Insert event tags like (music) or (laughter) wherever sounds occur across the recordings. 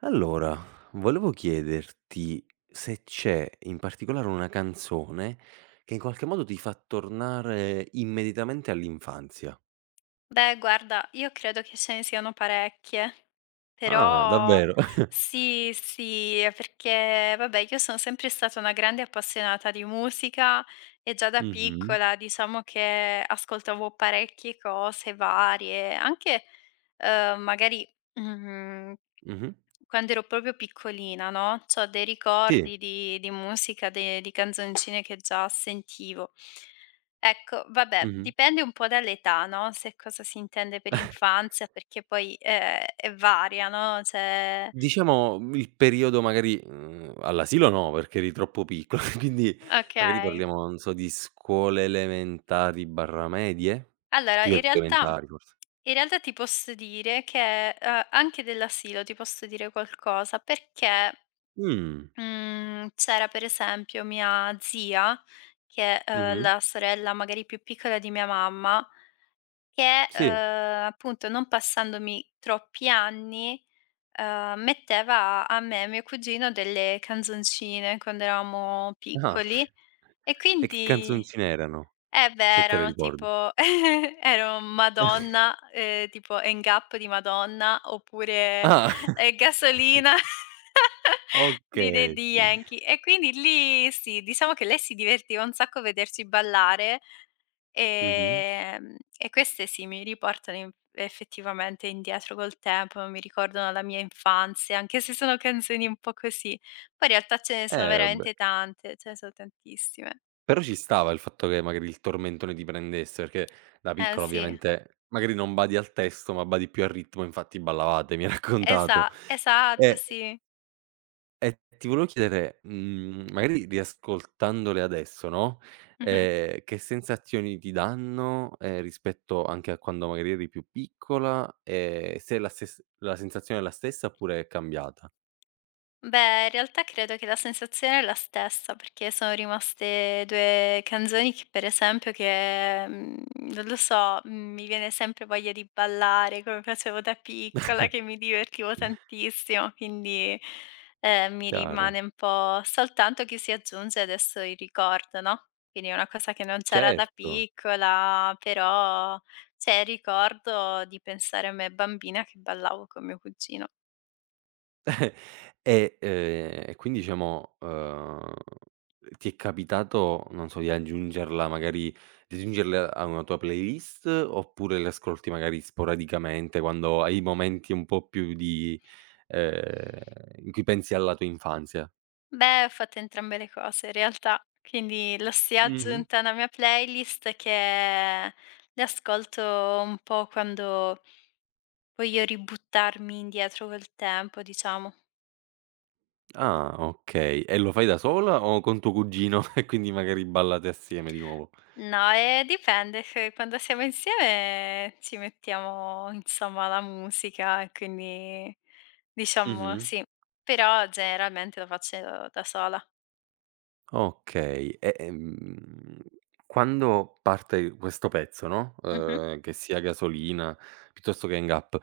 Allora, volevo chiederti se c'è in particolare una canzone che in qualche modo ti fa tornare immediatamente all'infanzia. Beh, guarda, io credo che ce ne siano parecchie, Ah, però davvero? (laughs) sì, sì, è perché vabbè, io sono sempre stata una grande appassionata di musica e già da Mh-mh. piccola diciamo che ascoltavo parecchie cose varie, anche, magari, mhmm Mh-mh. quando ero proprio piccolina, no, c'ho dei Sì. ricordi di musica, de di canzoncine che già sentivo. Ecco, vabbè, Mh-mh. dipende un po' dall'età, no, se cosa si intende per infanzia, perché poi, è varia, no, cioè, Diciamo, il periodo magari, all'asilo no, perché eri troppo piccola, (laughs) quindi magari okay. parliamo, non so, di scuole elementari/medie? Allora, Più in realtà elementari forse. in realtà ti posso dire che, anche dell'asilo ti posso dire qualcosa, perché Mh. Mhmm, c'era per esempio mia zia, che è, Mh-mh. la sorella magari più piccola di mia mamma, che, Sì. appunto non passandomi troppi anni, metteva a me e mio cugino delle canzoncine quando eravamo Ah. piccoli e E che quindi canzoncine erano? eh Se beh, te le erano ricordi. tipo (laughs) ero Madonna, tipo NGAP di Madonna, oppure, Ah, (laughs) Gasolina (laughs) di dei okay. di Yankee. E quindi lì sì, diciamo che lei si divertiva un sacco a vederci ballare, Mh-mh. E queste sì, mi riportano in effettivamente indietro col tempo, mi ricordano la mia infanzia, anche se sono canzoni un po' così. Poi in realtà ce ne sono Vabbè. veramente tante, ce ne sono tantissime. Però ci stava il fatto che magari il tormentone ti prendesse, perché da Eh piccola sì. ovviamente magari non badi al testo, ma badi più al ritmo, infatti ballavate, mi hai raccontato. Esatto, E sì. e ti volevo chiedere, magari riascoltandole adesso, no, Mh-mh. Che sensazioni ti danno, rispetto anche a quando magari eri più piccola, e se la sensazione è la stessa oppure è cambiata? Beh, in realtà credo che la sensazione è la stessa, perché sono rimaste 2 canzoni che per esempio che, non lo so, mi viene sempre voglia di ballare come facevo da piccola, che (laughs) mi divertivo tantissimo, quindi, mi Chiaro, rimane un po' soltanto che si aggiunge adesso il ricordo, no, quindi è una cosa che non c'era da certo. piccola, però c'è il ricordo di pensare a me bambina che ballavo con mio cugino. E quindi diciamo, ti è capitato, non so, di aggiungerla magari di aggiungerla a una tua playlist, oppure le ascolti magari sporadicamente quando hai momenti un po' più di ehm, in cui pensi alla tua infanzia? Beh, ho fatto entrambe le cose in realtà, quindi l'ho sia Mh-mh. aggiunta alla mia playlist che le ascolto un po' quando voglio ributtarmi indietro col tempo, diciamo. Ah, okay. E lo fai da sola o con tuo cugino (laughs) e quindi magari ballate assieme di nuovo? No, dipende, se quando siamo insieme ci mettiamo insomma la musica e quindi diciamo Mh-mh. sì, però generalmente lo faccio da sola. Okay. E, quando parte questo pezzo, no, Mh-mh. Che sia gasolina piuttosto che hang-up,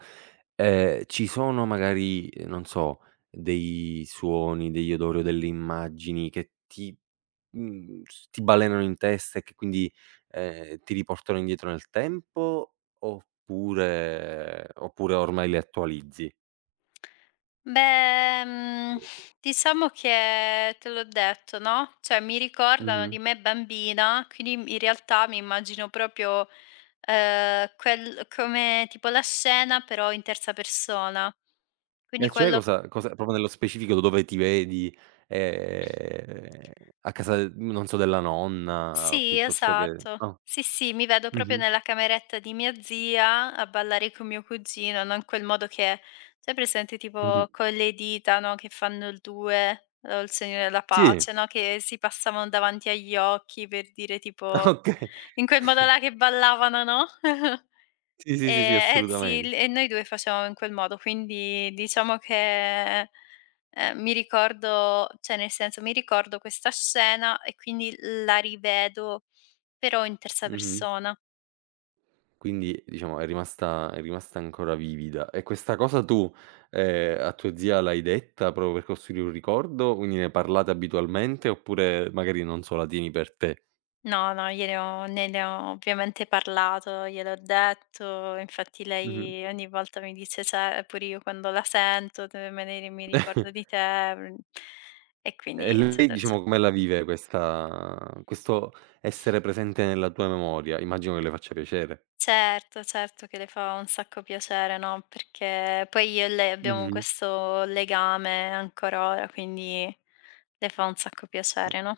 ci sono magari, non so, dei suoni, degli odori o delle immagini che ti mhmm, s ti balenano in testa e che quindi, ti riportano indietro nel tempo oppure ormai li attualizzi? Beh, diciamo che te l'ho detto, no, cioè mi ricordano Mh-mh. di me bambina, quindi m in realtà mi immagino proprio, quel come tipo la scena però in terza persona. Quindi E quello. Cosa proprio nello specifico dove ti vedi? Ehm, A casa, non so, della nonna Sì, piuttosto che esatto. ah, Sì, sì, mi vedo proprio mh-mh, nella cameretta di mia zia a ballare con mio cugino, no, in quel modo che c'è presente mh-mh. tipo con le dita, no, che fanno il 2 o il segno della Sì, (laughs) pace, no, che si passavano davanti agli occhi per dire ah, tipo okay. in quel modo là che ballavano, no? (laughs) Sì, sì, sì, sì, eh sì, il assolutamente. e noi 2 facevamo in quel modo, quindi diciamo che, mi ricordo cioè nel senso, mi ricordo questa scena e quindi la rivedo, però in terza Mh-mh. persona. Quindi diciamo è rimasta ancora vivida. E questa cosa tu, a tua zia l'hai detta proprio per costruire un ricordo? Quindi ne parlate abitualmente oppure magari, non so, la tieni per te? No, no, gliene ho ne ho ovviamente parlato, gliel'ho detto, infatti Mh-mh. lei ogni volta mi dice: "Cioè, pure io quando la sento te me ne mi ricordo (laughs) di te", mhmm, e E quindi lei eccetera, ecce diciamo come la vive questa questo essere presente nella tua memoria? Immagino che le faccia piacere. Certo, certo che le fa un sacco piacere, no, perché poi io e lei abbiamo Mh-mh. questo legame ancora ora, quindi le fa un sacco Eh, piacere, no?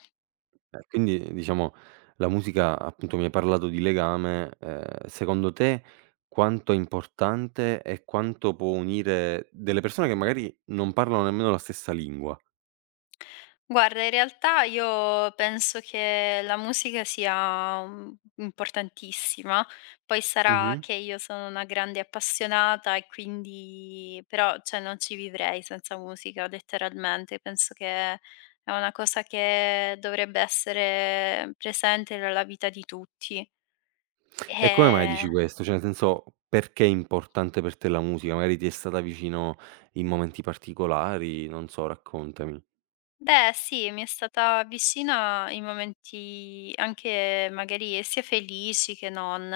quindi diciamo la musica appunto mi hai parlato di legame, secondo te quanto è importante e quanto può unire delle persone che magari non parlano nemmeno la stessa lingua? Guarda, in realtà io penso che la musica sia, importantissima. Poi sarà Mh-mh. che io sono una grande appassionata e quindi però, cioè, non ci vivrei senza musica letteralmente. Penso che è una cosa che dovrebbe essere presente nella vita di tutti. E come mai dici Ehm questo? Cioè nel senso, perché è importante per te la musica? Magari ti è stata vicino in momenti particolari, non so, raccontami. Beh, sì, mi è stata vicina in momenti anche magari sia felici che non,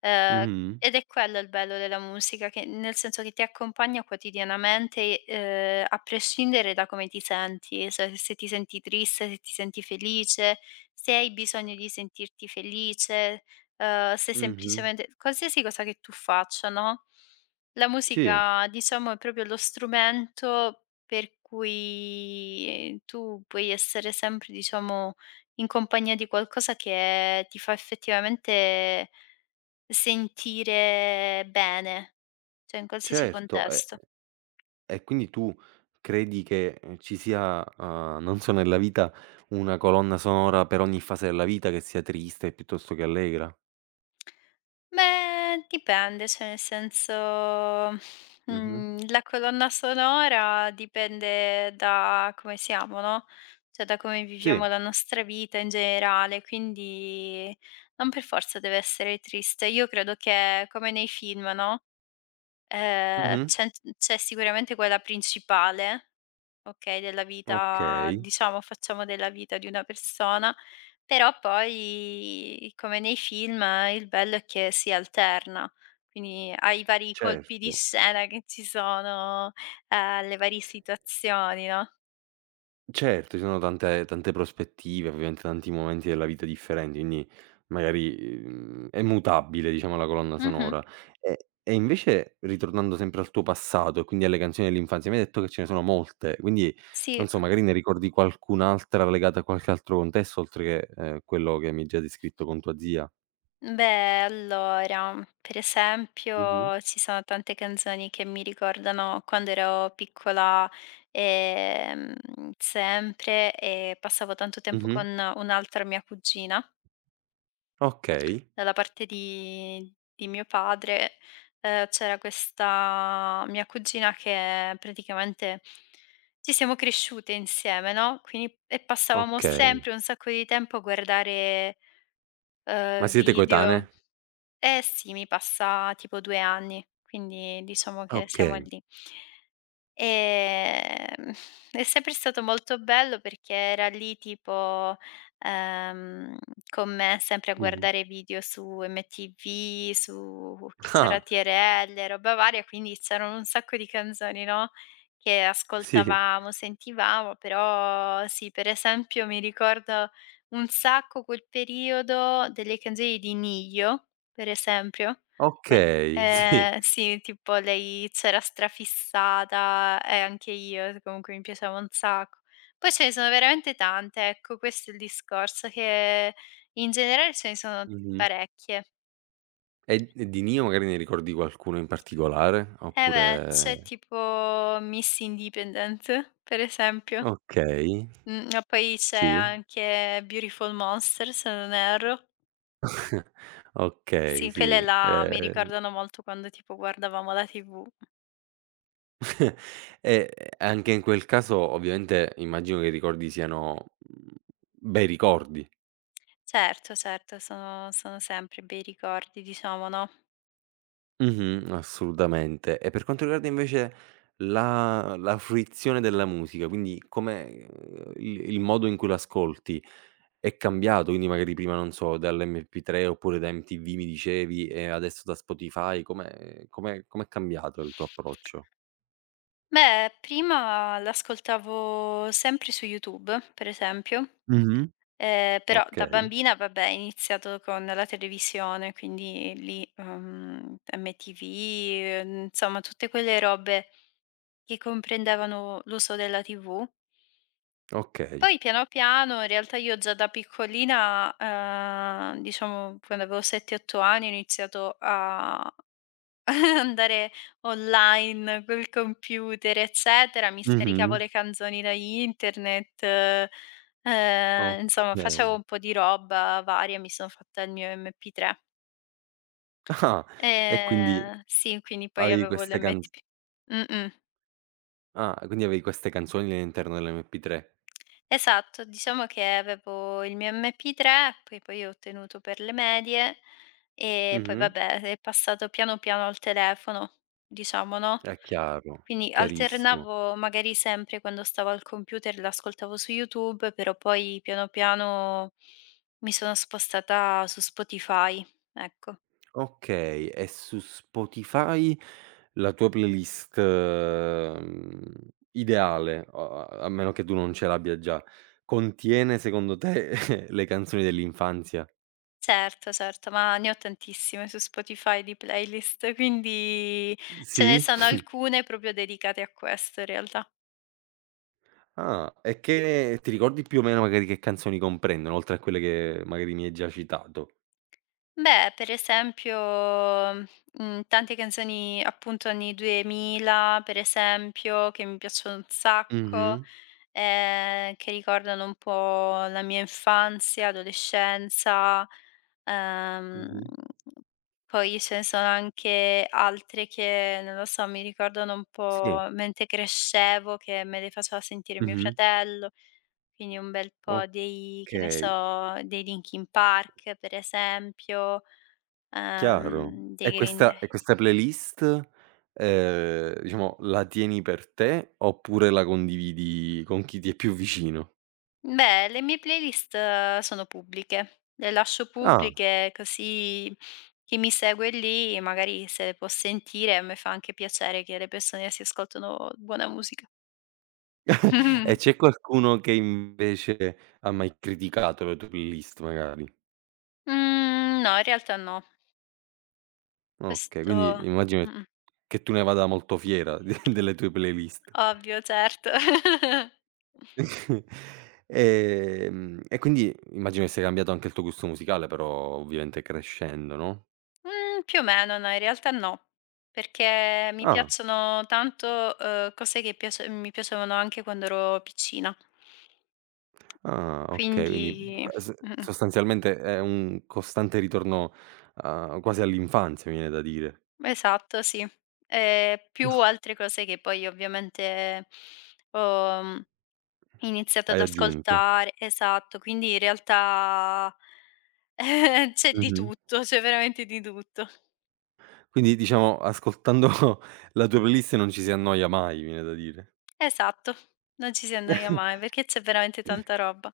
ehm, Mh-mh. ed è quello il bello della musica, che nel senso che ti accompagna quotidianamente, a prescindere da come ti senti, se ti senti triste, se ti senti felice, se hai bisogno di sentirti felice, se Mh-mh. semplicemente qualsiasi cosa che tu faccia, no, la Sì, musica diciamo è proprio lo strumento per cui, tu puoi essere sempre, diciamo, in compagnia di qualcosa che ti fa effettivamente sentire bene, cioè in qualsiasi certo. E contesto. e e quindi tu credi che, ci sia, non so, nella vita una colonna sonora per ogni fase della vita che sia triste piuttosto che allegra? Beh, dipende, cioè nel senso, Mh-mh. mhmm, la colonna sonora dipende da come siamo, no, cioè da come Sì. viviamo la nostra vita in generale, quindi non per forza deve essere triste. Io credo che come nei film, no, Ehm, Mh-mh. c'è c'è sicuramente quella principale, okay, della vita Okay, diciamo facciamo della vita di una persona, però poi come nei film il bello è che si alterna, quindi ai vari colpi di certo. scena che ci sono, alle varie situazioni, no. Certo, ci sono tante prospettive, ovviamente tanti momenti della vita differenti, quindi magari, è mutabile diciamo la colonna Mh-mh, sonora. E e invece ritornando sempre al tuo passato e quindi alle canzoni dell'infanzia, mi hai detto che ce ne sono molte, quindi sì. non so, magari ne ricordi qualcun'altra legata a qualche altro contesto oltre che, quello che mi hai già descritto con tua zia? Beh, allora, per Mh-mh. esempio, ci sono tante canzoni che mi ricordano quando ero piccola, ehm, sempre e passavo tanto tempo Mh-mh. con un'altra mia cugina. Okay, Dalla parte di mio padre, c'era questa mia cugina che praticamente ci siamo cresciute insieme, no, quindi e passavamo okay. sempre un sacco di tempo a guardare, Ma siete video coetanee? eh sì, mi passa tipo 2 anni, quindi diciamo che siamo Okay. lì. Ehm, (laughs) è sempre stato molto bello perché era lì tipo, ehm, con me sempre a Mh-mh. guardare video su MTV, su chi c'era Ah, TRL, roba varia, quindi c'erano un sacco di canzoni, no, che sì. ascoltavamo, sentivamo, però sì, per esempio mi ricordo un sacco quel periodo delle canzoni di Nijo, per esempio. Od Okay, (laughs) sì. Sì, tipo lei c'era strafissata e anche io, comunque mi piaceva un sacco. Poi ce ne sono veramente tante, ecco, questo è il discorso, che in generale ce ne sono Mh-mh. parecchie. E di Nio magari ne ricordi qualcuno in particolare? Eh beh, c'è Oppure tipo Miss Independent, per esempio. okay, E poi c'è sì. anche Beautiful Monster, se non erro. (laughs) Okay, Sì, sì. quelle là mi ricordano molto quando tipo guardavamo la TV. E anche in quel caso ovviamente immagino che i ricordi siano, bei ricordi. Certo, certo, sono sempre bei ricordi diciamo, no? Mh-mh, assolutamente. E per quanto riguarda invece la fruizione della musica, quindi come, il modo in cui l'ascolti, è cambiato, quindi magari prima, non so, dall'MP3 oppure da MTV mi dicevi e adesso da Spotify, com'è cambiato il tuo approccio? Beh, prima l'ascoltavo sempre su YouTube, per esempio, Mh-mh. Però da Okay, bambina vabbè, ho iniziato con la televisione, quindi lì, MTV, insomma tutte quelle robe che comprendevano l'uso della TV. okay. Poi piano piano, in realtà io già da piccolina, diciamo quando avevo 7, 8 anni ho iniziato a (laughs) andare online col computer, eccetera, mi scaricavo Mh-mh. le canzoni da internet, insomma Okay. facevo un po' di roba varia, mi sono fatta il mio MP3. Ah, e quindi Sì, quindi poi avevi avevo queste canz l'MP. Mh-mh. ah, quindi avevi queste canzoni all'interno dell'MP3. Esatto, diciamo che avevo il mio MP3, che poi ho ottenuto per le medie e poi Mh-mh. vabbè è passato piano piano al telefono, diciamo, no, È chiaro, quindi chiarissimo. alternavo magari sempre quando stavo al computer l'ascoltavo su YouTube, però poi piano piano mi sono spostata su Spotify, ecco. Okay, e su Spotify la tua playlist, ideale, o a meno che tu non ce l'abbia già, contiene secondo te (laughs) le canzoni dell'infanzia? Certo, certo, ma ne ho tantissime su Spotify di playlist, quindi ce ne Sì? sono alcune proprio dedicate a questo in realtà. Ah, e che ti ricordi più o meno magari che canzoni comprendono, oltre a quelle che magari mi hai già citato? Beh, per esempio, mhmm, tante canzoni appunto anni 2000, per esempio, che mi piacciono un sacco, Mh-mh, che ricordano un po' la mia infanzia, adolescenza, ehm, mh-mh. poi ce ne sono anche altre che, non lo so, mi ricordano un Sì, po' mentre crescevo, che me le faceva sentire mio mh-mh. fratello, quindi un bel po' dei che ne Okay. so, dei Linkin Park, per esempio, Chiaro. Dei Green Day. E questa playlist, diciamo la tieni per te oppure la condividi con chi ti è più vicino? Beh, le mie playlist sono pubbliche. Le lascio Ah, pubbliche così chi mi segue lì magari se le può sentire, a me fa anche piacere che le persone si ascoltano buona musica. (laughs) e c'è (laughs) qualcuno che invece ha mai criticato le tue playlist magari? Mhmm, no, in realtà no. Okay, quindi Questo immagino Mh-mh, che tu ne vada molto fiera (laughs) de delle tue playlist. ovvio, certo. (laughs) (laughs) E quindi immagino che sia cambiato anche il tuo gusto musicale però ovviamente crescendo, no? Mhmm, più o meno no, in realtà no, perché mi Ah. piacciono tanto, cose che piace mi piacevano anche quando ero piccina. Ah, okay, quindi Quindi s Mh-mh, sostanzialmente è un costante ritorno, quasi all'infanzia, mi viene da dire. esatto, sì. Più altre cose che poi ovviamente ho, iniziato Hai ad aggiunto. ascoltare esatto, quindi in realtà (laughs) c'è di Mh-mh. tutto, c'è veramente di tutto. Quindi diciamo ascoltando (laughs) la tua playlist non ci si annoia mai, mi viene da dire. Esatto, non ci si annoia mai (laughs) perché c'è veramente tanta roba.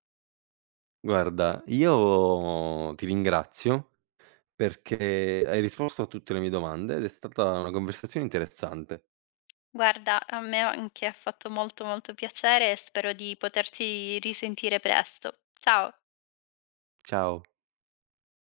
Guarda, io ti ringrazio perché hai risposto a tutte le mie domande ed è stata una conversazione interessante. Guarda, a me anche ha fatto molto, molto piacere e spero di poterci risentire presto. Ciao. Ciao.